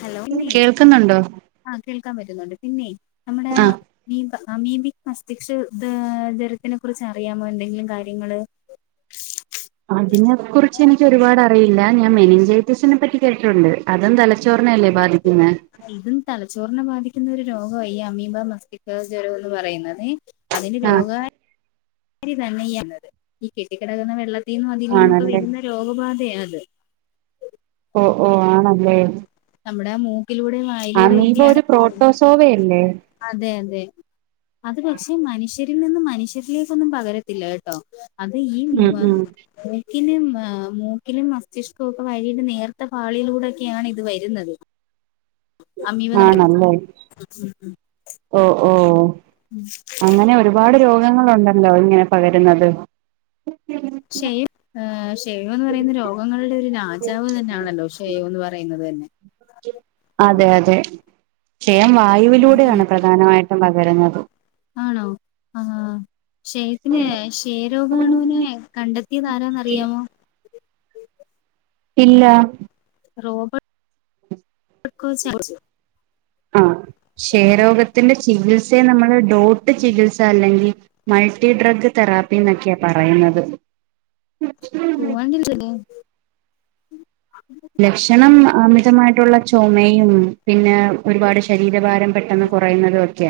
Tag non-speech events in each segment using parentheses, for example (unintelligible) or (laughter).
Hello പിന്നെ കേൾക്കുന്നുണ്ടോ ആഹ് കേൾക്കാൻ പറ്റ്ന്നൊണ്ട് പിന്നെ നമ്മടെ ആ ആഹ് മീബ അമീബിക് മസ്തിഷ്ക ദ ജൊരത്തിനെ കുറിച്ച് അറിയാമോ എന്തെങ്കിലും കാര്യങ്ങള്? അതിനെ കുറിച്ച് എനിക്ക് ഒര്പാട് അറിയില്ല ഞാൻ മെനിഞ്ചറ്റിസിനെ പറ്റി കേട്ടിട്ട്ണ്ട്. അതും തലച്ചോറിനെയല്ലേ ബാധിക്ക്ന്നേ? ഇതും തലച്ചോറിനെ ബാധിക്കുന്ന ഒര് രോഗാ ഈ അമീമ്പ മസ്തിക്ക ജ്വരം എന്ന് പറയുന്നതേ അതിന് ആഹ് രോഗ (unintelligible) ഈ കെട്ടിക്കെടക്കുന്ന വെള്ളത്തിന്നു അതിലീന്നൊക്കെ ആണല്ലേ വരുന്ന രോഗബാധയാ അത്. ഓ ഓ ആണല്ലേ.? നമ്മുടെ മൂക്കിലൂടേം വായിലൂടേം അമീബ ഒക്കെയാണ് ഒരു കേറുന്നത്. പ്രോട്ടോസോവയല്ലേ അതെ അതെ അത് പക്ഷെ മനുഷ്യരിൽ നിന്നും മനുഷ്യരിലേക്കൊന്നും പകരത്തില്ല കേട്ടോ. അത ഈ ഉം ഉം മക്കിലും മൂക്കിലും മസ്തിഷ്കവും ഒക്കെ വഴിയില് നേർത്തെ പാളിയിലുടെക്കെയ ആണ് ഇത് വരുന്നത്. അമീബ നമ്മ ആണല്ലേ ഓ ഓ അങ്ങനെ ഒരു രുപാട് രോഗങ്ങളു ണ്ടല്ലോ ഇങ്ങനെ പകരുന്നത്. ഷെയം ഷെയോ ന്ന് പറയുന്ന രോഗങ്ങളുടെ ഒരു രാജാവ് തന്നണല്ലോ ഷെയോ ന്ന് പറയുന്നത് തന്നെ. അതെ അതെ ക്ഷയം വായുവിലൂടെയാണ് പ്രധാനമായിട്ടും പകരുന്നത്. ആണോ ആഹാ.. ആഹ് ക്ഷയത്തിന് ക്ഷയരോഗണൂനെ കണ്ടെത്തിയത് ആരാന്ന്റിയാമോ? ഇല്ല. റോബർട്ട് (unintelligible) ആഹ് ക്ഷയരോഗത്തിന്റെ ചികിത്സയെ നമ്മള് ഡോട്ട് ചികിത്സ അല്ലെങ്കി മൾട്ടി ഡ്രഗ് തെറാപ്പി ന്നൊക്ക്യ പറയ്ന്നത്. പോവാ (unintelligible) ലക്ഷണം അമിതമായിട്ടുള്ള ചൊമയും പിന്നെ ഒരുപാട് ശരീരഭാരം പെ ട്ടെന്ന് കുറയുന്നതു ഒക്ക്യ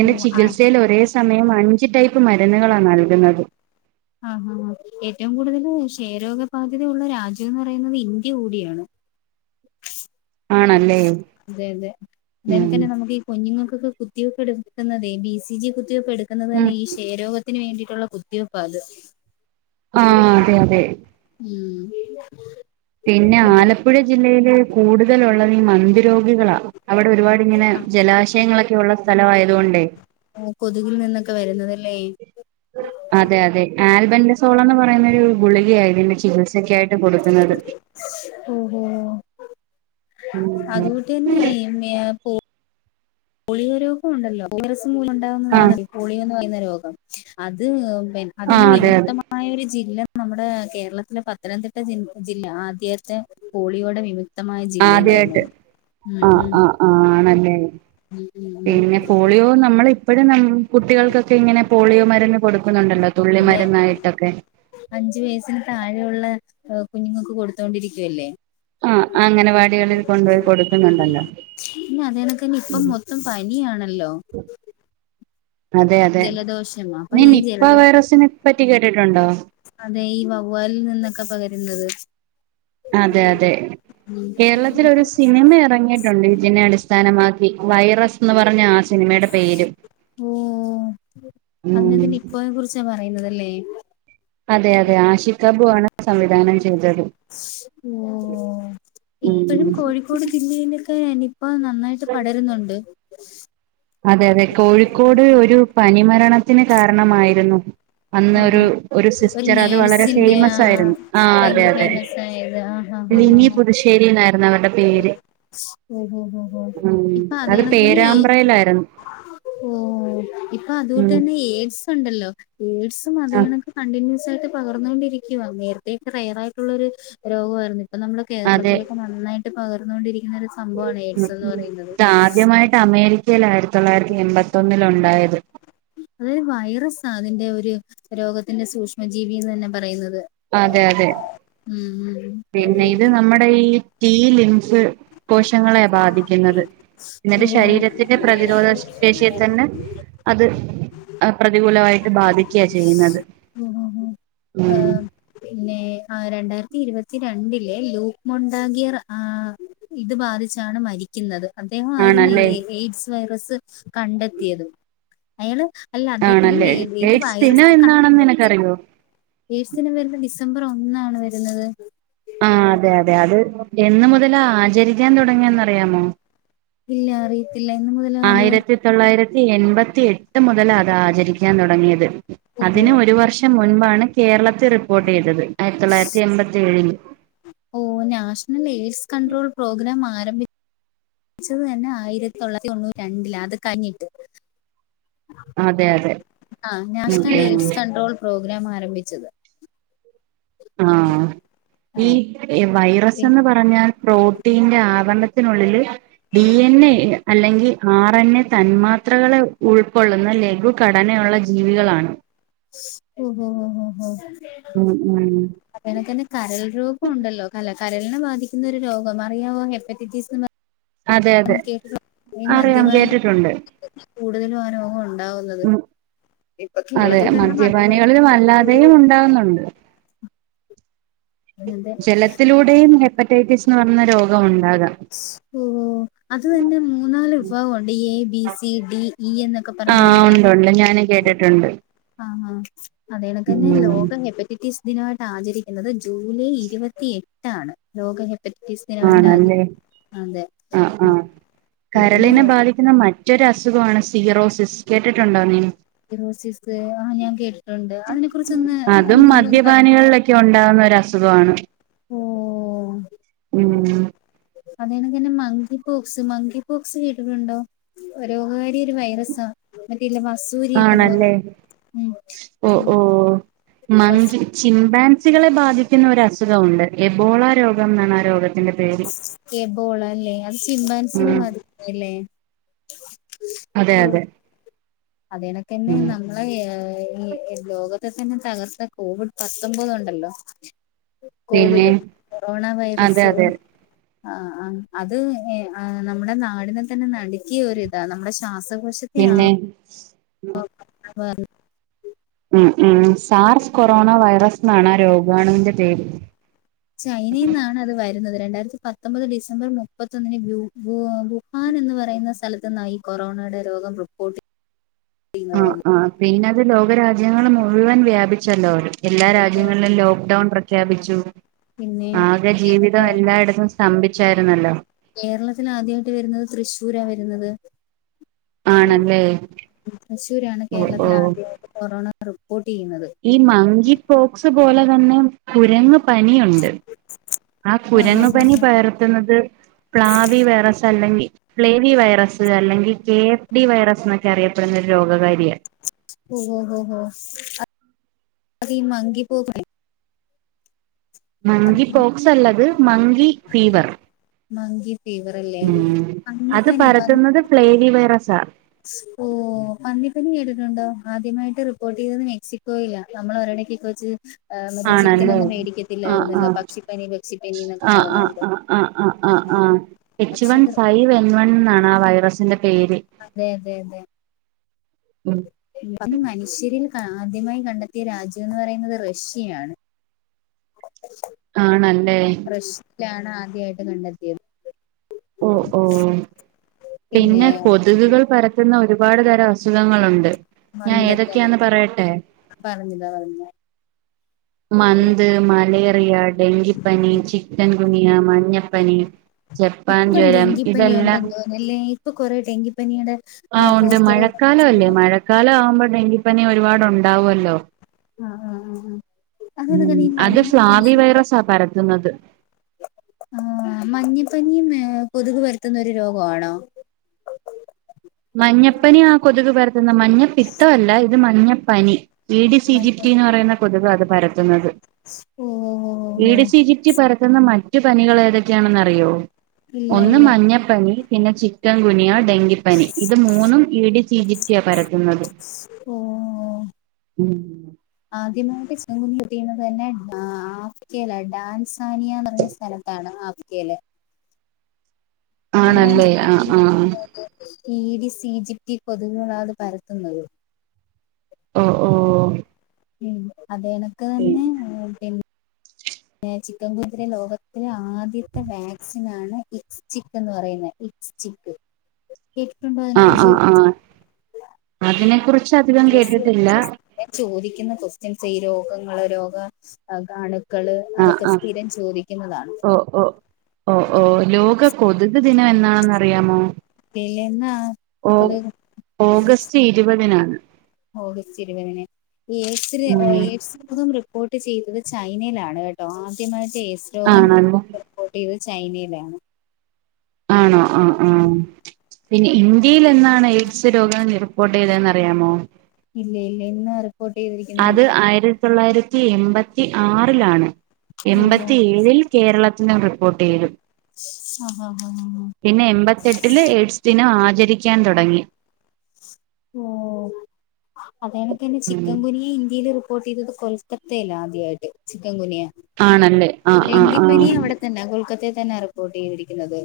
ഓ ആ ചികിത്സയിൽ ഒരെ സമയം അഞ്ച് ടൈപ്പ് മരുന്നുകളാ നൽക്ന്നത്. ആ ഹാ ഹാ ഏറ്റവും കൂടുതല് ക്ഷയരോഗബാധ്യത ഉള്ള രാജ്യം ന്ന് പറയുന്നത് ഇന്ത്യ കൂടിയാണ്. ആണല്ലേ അതെ അതെ ഉം അല്ലെനെതന്നെ നമുക്കീ കുഞ്ഞുങ്ങക്കെ കുത്തിവെപ്പ് എടുക്കുന്നതേ ബി സി ജി കുത്തിവെപ്പ് എടുക്കുന്നത് തന്നെ ഈ ക്ഷയരോഗ ത്തിന് വേണ്ടിട്ടുള്ള കുത്തിവെപ്പാത്. ആഹ് അതെ അതെ. ഉം.. പിന്നെ ആലപ്പുഴ ജില്ലയില് കൂടുതലുള്ളത് ഈ മന്ത് രോഗികളാ. അവിടെ ഒരുപാടി ഇങ്ങനെ ജലാശയങ്ങളൊക്കെ ഒള്ള സ്ഥലം ആയതു കൊണ്ടേ കൊതുകിൽ നിന്നൊക്കെ വരുന്നതല്ലേ ഈ അതെ അതെ ആൽബന്റ സോളന്ന് പറ ന്നൊരു ഗുളികയായിതിന്റെ ചികിത്സക്കായിട്ട് കൊട്ക്ക്‌ന്നത്. ഓഹോ.. അതുകൂട്ട് ന്നെ മേയ പോ പുളിയ രോഗമുണ്ടല്ലോ (unintelligible) മൂലം ഉണ്ടാകുന്നതാണ് ആഹ് പുളിയ എന്ന് പറയുന്ന രോഗം അത് പി അതിന് ആഹ് അതെ അതെ വിമുക്ത ആയൊരു ജില്ല നമ്മുടെ കേരളത്തിലെ പത്തനംതിട്ട ജി ജില്ല ആദ്യത്തെ കോളിയോടെ വി ക്തമായ ജില്ലന്ന് ആദ്യായിട്ട് പറയുന്നത് ഉം ആഹ് ഉം.. ആഹ് ആണല്ലേ ഉം പിന്നെ പോളിയോ നമ്മള് ഇപ്പഴും ന കുട്ടികൾക്കൊക്കെ ഇങ്ങനെ പോളിയോ മരുന്ന് കൊടുക്കുന്നുണ്ടല്ലോ തുള്ളി മരുന്നായിട്ടൊക്കെ അഞ്ച് വയസ്സിന് താഴെയുള്ള കുഞ്ഞുങ്ങൾക്ക് കൊടുത്തോണ്ടിരിക്കുവല്ലേ ആ അങ്ങനെവാടികളിൽ കൊണ്ടോയി കൊടുക്കുന്നുണ്ടല്ലോ. പിന്ന അതെനക്കെ ഇപ്പം ഉം. മൊത്തം പനിയാണല്ലോ അതെ അതെ ജലദോഷം അപ്പൊ നീ ഈ നിപ്പ ജലദോ വൈറസിന് പറ്റി കേട്ടിട്ടുണ്ടോ? അതെ ഈ വവ്വാലിൽ നിന്നൊക്കെ പകരുന്നത് അതെ അതെ ഉം കേരളത്തില് ഒരു സിനിമ എറങ്ങി ട്ടൊണ്ട് ഇതിനെ അടിസ്ഥാനമാക്കി വൈറസ് ന്ന് പറഞ്ഞ ആ സിനിമേടെ പേര് ഓ അതിനാത്ത് നിപ്പോനെ കുറിച്ച പറയുന്നതല്ലേ? അതെ അതെ ആഷിഖാബു ആണ് സംവിധാനം ചെയ്തത് ഓഹ് ഇപ്പഴും ഉം കോഴിക്കോട് ജില്ലയിലൊക്കെ നി പ്പ നന്നായിട്ട് പടരുന്നുണ്ട് അതെ അതെ കോഴിക്കോട് ഒരു പനിമരണത്തിന് കാരണമായിരുന്നു അന്ന് ഒരു ആഹാ ഒരു സിസ്റ്റർ അത് വളരെ ഫേമസ് ആയിരുന്നു ആഹ് അതെ അതെ. അതായെത് ആഹ് ആഹ് ആഹ് നീ പുതുശേരിയിലായിരുന്ന അവരുടെ പേര് ഓഹോ ഹോ ഹോ ഉം ഇപ്പൊ അത് അതണക്കന്നെ ഈ പേരാമ്പ്രയിലായിരുന്നു ഓഹ് ഇപ്പൊ ഉം അതുകൊണ്ടന്നെ എയ്ഡ്സ് ഇണ്ടല്ലോ എയ്ഡ്സും ആ അതെണ് കണ്ടിന്യൂസായിട്ട് പകർന്നൊണ്ടിരിക്കുവാ നേരത്തേക്ക് റയറായിട്ടുള്ളൊരു രോഗാവാരുന്നു ഇത് ഇപ്പ നമ്മളെ കേരളത്തില നന്നായിട്ട് പകർന്നൊണ്ടിരിക്കുന്ന ഒരു സംഭവമാണ് എയ്ഡ്സ് എന്ന് പറയുന്നത് ഇത് ആദ്യമായിട്ട് അമേരിക്കയി ആയിരത്തി തൊള്ളായിരത്തി എൺപത്തൊന്നിൽ ഉണ്ടായത് അതരു വൈറസ അതിന്റെ ഒരു രോഗത്തിന്റെ സൂക്ഷ്മജീവിന്ന് തന്നെ പറയുന്നത്. അതെ അതെ ഉം പിന്നെ ഇത് നമ്മുടെ ഈ സ്റ്റീ ലിംസ് കോശങ്ങളെ ബാധിക്കുന്നത് ഉം ഓ ഇന്നന്റെ ശരീരത്തിന്റെ പ്രതിരോധ ശേഷിയെ തന്നെ അത് പ്രതികൂലമായിട്ട് ബാധിക്ക ചെയ്യുന്നത് ഉം ഏഹ് പിന്നെ ആഹ് രണ്ടായിരത്തി ഇരുവത്തി രണ്ടിലെ ഈ ലൂക്ക് മൊണ്ടാകിറ ആഹ് ഇത് ബാധിച്ചാണ് മരിക്കുന്നത് അദ്ദേഹ മായിരുന്നു ഈ ആണല്ലേ എയ്ഡ്സ് വൈറസ് കണ്ടെത്തിയത് അയാള് അല്ല അദ്ദേഹം ഏത് വൈറസ് ക തറിയോ? എയ്ട്സ് ദിനം വരുന്ന് ഡിസംബർ ഒന്നാണ് വരുന്നത് ആഹ് അതെ അതെ അത് എന്ന് മുതല ആചരിക്കാൻ തുടങ്ങിയന്ന്റിയാമോ ഇല്ല അറിയത്തില്ല എന്ന് മുതലാ അത് ആയിരത്തി തൊള്ളായിരത്തി എൺപത്തി എട്ട് മുതലാ അത് ആചരിക്കാൻ തുടങ്ങിയത് ഓ അതിന് ഒരു വർഷ് അതിന് മുൻപാണ് കേരളത്തിൽ റിപ്പോർട്ട് ചെയ്തത് ആയിരത്തി തൊള്ളായിരത്തി എൺപത്തി ഏഴില് ഓഹ് നാഷണൽ എയ്ഡ്സ് കൺണ്ട്രോൾ പ്രോഗ്രാം ആരംഭി ച്ചത് തന്നെ ആയിരത്തി തൊള്ളായിരതൊണ്ണൂറ്റി രണ്ടില അത് കയിഞ്ഞിട്ട് അതെ അതെ ആഹ് ഉം നാഷണൽ എയ്ഡ്സ് ഉം കൺട്രോൾ പ്രോഗ്രാം ആരംഭിച്ചത് ആഹ് ആ ഈ വൈറസന്ന് പ ഞാൽ പ്രോട്ടീന്റെ ആവരണത്തിനുള്ളില് ഡി എൻ എ അല്ലെങ്കി ആർ എൻ എ തന്മാർ ത്രകളെ ഉൾക്കൊള്ളുന്ന ലഘു ഘടനയുള്ള ജീവികളാണ് (unintelligible) ഉം ഉം. അപ്പനൊക്കെ തന്നെ കരൽ രോഗം ഉണ്ടല്ലോ കല കരളിനെ ബാധിക്കുന്നൊരു രോഗം അറിയാവോ ഹെപ്പറ്റൈറ്റീസ് അതെ അ അതെ കേട്ടിട്ട് ഈ അറിയാം മദ്യപാനം കേട്ടിട്ടുണ്ട് കൂടുതലും അവനൊള്ളു. ന്നതാവുന്നത് ഉം ഇപ്പൊ കേരളത്തിൽ തന്നെ മദ്യപാനം. ഉണ്ടാവുന്നുണ്ട്. മദ്യ ജലത്തിലൂടെയും ഹെപ്പറ്റൈറ്റിസ് എന്ന പറയ രോഗം ഉണ്ടാകാം ഓഹ് അത് തന്നെ മൂന്നാല് വിഭാഗംഉണ്ട് A B C D. E എന്നൊക്കെ പറഞ് മു ആഹ് ഉണ്ട് ഉണ്ട് ഞാൻ കേട്ടിട്ടുണ്ട്. ആഹ് ആഹ് അതേതക്കെന്നെ ഉം ലോകം ഹെപ്പറ്റൈറ്റീസ് ദിനയിട്ട് ആചരി ന്നത് ജൂലൈ ഇരുപത്തി എട്ടാണ് ലോക ഹെപ് ത്ട് ആദ്യം ആണല്ലേ അതെ ഇതിന് പിന്നെ മറ്റൊരു അസുഗാണ് സീറോസിസ് കേട്ടിട്ടുണ്ടോ നീ? സിറോസിസ് ആഹ് ഞാൻ കേട്ടി അതും പറ മദ്യപാനികളിലൊക്കെ ഉണ്ടാവുന്ന ഒരു അസുഖാണ്. ഉം ഉം. അതണക്ക തന്നെ മങ്കി പോക്സ് മങ്കി പോക്സ് കേട്ടിട്ടുണ്ടോ. ഗകാരിയ ഒരു വൈറസാ. മറ്റേല്ല മസൂ. ആണല്ലേ ഓ ഓ വസ് മങ്കി. ചിംബാൻസികളെ ബാധിക്കുന്ന ഒരു അസുഖം ഉണ്ട് എബോള രോഗം എന്നാണ് ആ രോഗത്തി. എബോള അല്ലേ അത് ച്ചിംബാൻസിൽ ഉം മതില്ലേ. അതെ അതെ. പിണക്കന്നെ. ഉം നമ്മളെ ഈ ലോകത്തെ തന്നെ തകർത്ത കോവിഡ് പത്തൊമ്പത് ഉണ്ടല്ലോ. പിന്നെ കോവിഡ് കൊറോണ അതെ വൈറസ്. അതെ ആ ആ അത് നമ്മുടെ നാടിനെ തന്നെ നടുക്കിയ ഒരിതാ നമ്മുടെ ശ്വാസ പിന്നെ. (unintelligible) ഉം ഉം സാർസ് കൊറോണ വൈറസ് എന്നാണ് ആ രോഗാണുവിന്റെ പേര്. ചൈനയി നിന്നാണ് അത് വരുന്നത് രണ്ടായിരത്തി പത്തൊമ്പത് ഡിസംബർ മുപ്പത്തൊന്നിന്. ഹാൻ എന്ന് പറയുന്ന സ്ഥലത്തു നിന്നാ കൊറോണയുടെ രോഗം റിപ്പോർട്ട് ചെ. ആ ആ പിന്നത് ലോകരാജ്യങ്ങൾ മുഴുവൻ വ്യാപിച്ചല്ലോ അവര് എല്ലാ രാജ്യങ്ങളിലും ലോക്ക് ഡൌൺ പ്രഖ്യാപിച്ചു. പിന്നെ ആകെ ജീവിതം എല്ലായിടത്തും സ്തംഭിച്ചായിരുന്നല്ലോ. കേരളത്തി ആദ്യമായിട്ട് വരുന്നത് തൃശ്ശൂരാ വരുന്നത് ആണല്ലേ തൃശൂരാണ് ഓ ഓ കേരളത്തി ആദ്യത്തെ കൊറോണ റിപ്പോർട്ട് ചെയ്യുന്നത്. ഈ മങ്കി പോക്സ് പോലെ തന്നെ കുരങ്ങ പനിയുണ്ട് ആ ഹാ കുരങ്ങ ഹാ പനി ഹാ പകർത്തുന്നത്. പ്ലാവി വിറസ അല്ലെങ്കിൽ. ഫ്ലേവി വൈറസ് അല്ലെങ്കിൽ കെ എഫ് ഡി വൈറസ് എന്നൊക്കെ അറിയപ്പെടുന്ന ഒരു രോഗകാരിയാണ്. ഓഹ് ഹ അ മങ്കി പോക്ക. അതെ മങ്കി പോക്സ് അല്ലത് മങ്കി ഫീവർ. മങ്കി ഫീവർ അല്ലേ പന്നിപ്പനി പന്നി പ്ലേവി വയ്റസ ഓഹ് പന്നിപ്പനി കേട്ടിട്ടുണ്ടോ ആദ്യമായിട്ട് റിപോട്ടെയ്തത് മെക്സിക്കോയില. നമ്മളെ ഒരണിക്കിക്കോച്ച്. ആഹ് മറ്റേ ആണല്ലേ ചിക്കനോന്നും ആഹ് മേടിക്കത്തില്ലായിരുന്നല്ലോ ആഹ് പക്ഷിപ്പനി പക്ഷിപ്പനി എന്നൊക്കെ ആഹ് ആഹ് പറഞ്ഞോണ്ട്. ആഹ് ആഹ് ആഹ് ആഹ് ആഹ് എച്ച് വൺ അത് ഫൈവ് എൻ വൺ എന്നാണ് ആഹ് വൈറസിന്റെ പേര്. അതെ അതെ. ഉം ഇത് മനുഷ്യരിൽ ആദ്യമായി കണ്ടെത്തിയ രാജ്യം എന്ന് പറയുന്നത് റഷ്യയാണ്. (unintelligible) ആണല്ലേ. റഷ്യലാണ് ആദ്യയിട്ട് കണ്ടെത്തിയത്. ഓഹ് ഓഹ് പിന്നെ കൊതുകുകൾ പരത് പരത്തുന്ന ഒരുപാട് തരം അസുഖങ്ങളുണ്ട്. ഞാൻ മന്ത്‌ ഏതൊക്കെയാന്ന് പറയട്ടെ (unintelligible) പറഞതാ പറഞ്ഞതാ മന്ത് മലേറിയ ഡെങ്കിപ്പനി ചിക്കൻ കുനിയ മഞ്ഞപ്പനി. ജപ്പാൻ ഇപ്പൊ ജ്വരം ഡെങ്കിപ്പനി ഇതെല്ലാം ഉണ്ടെന്ന് തോന്നുന്നുല്ലേ ഇപ്പൊ കൊറെേ ഡെങ്കിപ്പനിയുടെ ആഹ് ഉണ്ട് പോസ്റ്റർ മഴക്കാലം അല്ലേ മഴക്കാലം ആവുമ്പോ ഡെങ്കിപ്പനി ഒരുപാട് ഉണ്ടാവുല്ലോ. ആഹ് ആഹ് ആഹ് ആഹ് ഉം അത് ഫ്ലാവി വൈറസാ പരത്തുന്നത്. ആഹ് മഞ്ഞപ്പനിയും ഏഹ് കൊതുക് പരത്തുന്ന ഒരു രോഗാണോ മഞ്ഞപ്പനി ആഹ് കൊതുക് പർത്തുന്ന മഞ്ഞപ്പിത്തമല്ല ഇത് മഞ്ഞപ്പനി ഇ ഡി സി ജി പ് റ്റി ന്ന് പറയുന്ന കൊതുകാത് പരത്തുന്നത് ഓഹ് ഓഹ് ടി ഓഹ് സിജിറ്റി പരത്തുന്ന മറ്റു പനികൾ ഏതൊക്കെയാണെന്നറിയോ ഇല്ല ഒന്ന് ഇല്ല മഞ്ഞപ്പനി പിന്നെ ചിക്കൻ ഗുനിയ ഡെങ്കിപ്പനി ഇത് മൂന്നും ടി സി ജി പ് റ്റി യാ പരതുന്നത് ഓഹ് ഉം (inaudible) ആദ്യമായിട്ട് സൃവം കിട്ടുന്നത് തന്നെ ദാഫ്തിയായിലാ ഡാൻസാനിയന്ന് പറഞ്ഞ സ്ഥലത്ത് സ്ഥലത്താണ് ഡാഫ്തിയയിലെ അവിടാണ് ആണല്ലേ ആഹ് ആഹ് ഇ ഡി സി ജിപ്റ്റി കൊതുകുകളാ അത് പരത്തുന്നത് ഓഹ് ഓഹ് ഉം അത് എനക്ക് തന്നെ (unintelligible) ചിക്കൻകുനിയകെതിരെ ലോകത്തിലെ ആദ്യത്തെ വാക്സിനണ് ഇക്സ് ചിക് എന്ന് പറയുന്നത് ഇക്സ്റ്റിക്ക് കേട്ടിട്ടുണ്ടോ അയ്നെ ആഹ് കുറിച്ച് ആഹ് ഇല്ല ആഹ് അതിനെ കുറിച്ച് അധികം കേട്ടിട്ടില്ല ഞാൻ ചോദിക്കുന്ന ക്വസ്റ്റ്യൻസ് ഈ രോഗങ്ങള് രോഗ രോഗാണ് രോഗാണുക്കള് അതൊക്കെ സ്ഥിരം ചോദിക്കുന്നതാണ് ഓഹ് ഓഹ് ഓഹ് ലോക കൊതുക് ദിനം എന്നാണെന്ന് അറിയാമോ പിലന്നാ ഓ കൊതുക് ഓഗസ്റ്റ് ഇരുപതിനാണ് ഓഗസ്റ്റ് ഇരുപതിന് ഉം (unintelligible) റിപ്പോർട്ട് ചെയ്തത് ചൈനയിലാണ് കേട്ടോ ആദ്യമായിട്ട് എയ്സ് രോഗം ആണല്ലേ റിപ്പോർട്ട് ചെയ്തത് ചൈനയിലാണ് ആണോ ആഹ് ആഹ് പിന്നെ ഇന്ത്യയിലെന്നാ എന്നാണ് എയ്ഡ്സ് രോഗം റിപ്പോർട്ട് ചെയ്തെന്നറിയാമോ ഇല്ല ഇല്ല ഇന്നാരും (unintelligible) അത് ആയിരത്തി തൊള്ളായിരത്തി എൺപത്തി ആറിലാണ് ഓഹോ എൺപത്തി ഏഴിൽ കേരളത്തിലും റിപ്പോർട്ട് ചെയ്തു (inaudible) ആഹ് പിന്നെ എൺപത്തെട്ടില് എയ്ഡ്സ് ദിനം ആചരിക്കാൻ തുടങ്ങി ഓഹ് അതാനൊക്കെന്നെ ഉം ചിക്കൻ കുനിയ ഇന്ത്യയില് ഫോർട്ടി സിക്സ് കൊൽക്കത്തയിലാ ആദ്യായിട്ട് ചിക്കൻ കുനിയ ആണല്ലേ ആഹ് ആഹ് ഡെങ്കിപ്പനി ആഹ് അവിടെ ത്തന്നെ കൊൽക്കത്തയിൽ തന്നെ റിപ്പോർട്ട് ചെയ്തിരിക്കുന്നത്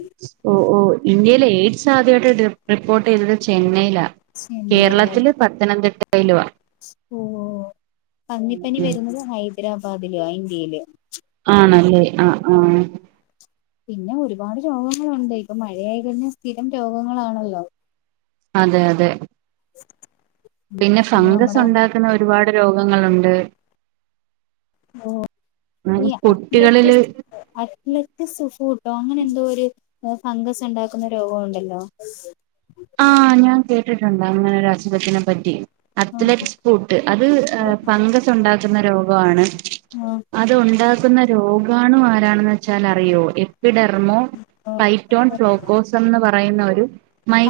ഓഹ് ഓഹ് ഇന്ത്യയിലെ എയ്ഡ്സ് ആദ്യായിട്ട് ടി റിപ്പോർട്ട് ചെയ്തത് ചെന്നൈയിലാ ചെന്നൈയില കേരളത്തില് പത്തനംതിട്ടയിലുവാ ഓഹ് പന്നിപ്പനി വരുന്നത് ഹൈദരാബാദില ഇന്ത്യയില് ആണല്ലേ ആഹ് ആഹ് പിന്നെ ഒരുപാട് രോഗങ്ങളുണ്ട് ഇപ്പൊ മഴയായി കഴിഞ്ഞാൽ സ്ഥിരം രോഗങ്ങളാണല്ലോ അതെ അതെ (inaudible) പിന്നെ ഫംഗസ് ഉണ്ടാക്കുന്ന ഒരുപാട് രോഗങ്ങളുണ്ട് ഇന്നാലും കുട്ടികളില് അറ്റ്ലറ്റ് സുഫുട്ടോ അങ്ങനെ എന്തോ ഒരു (unintelligible) ഫംഗസ് ഉണ്ടാക്കുന്ന രോഗോണ്ടല്ലോ ആഹ് ഞാൻ കേട്ടിട്ടുണ്ട് അങ്ങനെ ഒരു അസുഖത്തിനെ പറ്റി ആഹ് അത്‌ലറ്റ് ഫ്രൂട്ട് അത് ഏഹ് ഫങ്കസ് ഉണ്ടാക്കുന്ന രോഗാണ് ആഹ് അത് ഉണ്ടാക്കുന്ന രോഗാണു ആരാണെന്ന് വെച്ചാൽ അറിയോ എ വിഡെർമോ ടൈറ്റോൺ ഫ്ലോക്കോസംന്ന് പറയുന്ന ഒരു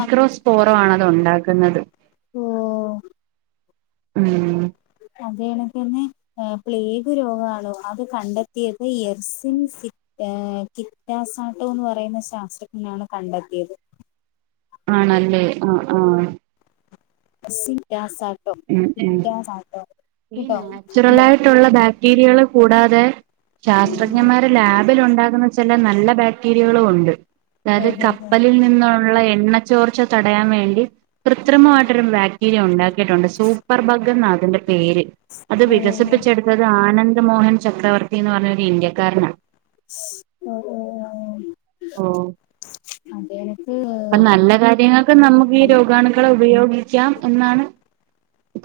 ആഹ് ആണ് അതുണ്ടാക്കുന്നത്. ഓഹ് ഉം അതേന തന്നെ ആഹ് പ്ലേഗ് രോഗാണോ അത് കണ്ടെത്തിയത് എർ സിൻ സി ഏഹ് കിറ്റാസാട്ടോ എന്ന് പറയുന്ന ശാസ്ത്രജ്ഞനാണ് കണ്ടെത്തിയത്. ആണല്ലേ ആഹ് ആഹ് എസിൻ യാസാട്ടോ ഉം ഉം ഇത്യാസാട്ടോ. ഈ നാച്ചുറലായിട്ടുള്ള ബാക്ടീരിയകളെ കൂടാതെ ശാസ്ത്രജ്ഞന്മാര് ലാബിലുണ്ടാക്കുന്ന ചെല നല്ല ബാക്ടീരിയകളു ഉണ്ട്. അതായത് ഓഹോ കപ്പലിൽ നിന്നുള്ള എണ്ണ ചോർച്ച തടയാൻ വേണ്ടി കൃത്രിമമായിട്ടൊരു ബാക് ബാക്ക്ടീരീയ ഉണ്ടാക്കിയിട്ടുണ്ട്. സൂപ്പർ ബഗ് ന്ന അതിന്റെ പേര്. അത് ഓ ഓ വികസിപ്പിച്ചെട് ഒരാനന്ദ് മോഹൻ ചക്രവർത്തി എന്ന് പറഞ്ഞൊരു ഇന്ത്യക്കാരനാ. (unintelligible) ഉം അതെ ഇപ്പം നല്ല കാര്യങ്ങൾ ഇപ്പം നമുക്ക് ഈ രോഗാണുക്കളെ ഉപയോഗിക്ക്യാം എന്നാണ്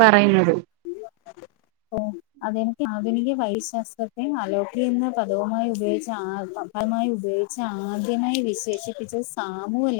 പറയുന്നത്. (unintelligible) ഓ അതെ ആധുനിക വൈദ്യശാസ്ത്രത്തെ അലോപതി എന്ന പദവുമായി ഉപയോഗിച്ച ആർദ്രം. അത് മായി ഉപയോഗിച്ച് ആദ്യമേ വിശേഷിപ്പിച്ച സാമുവല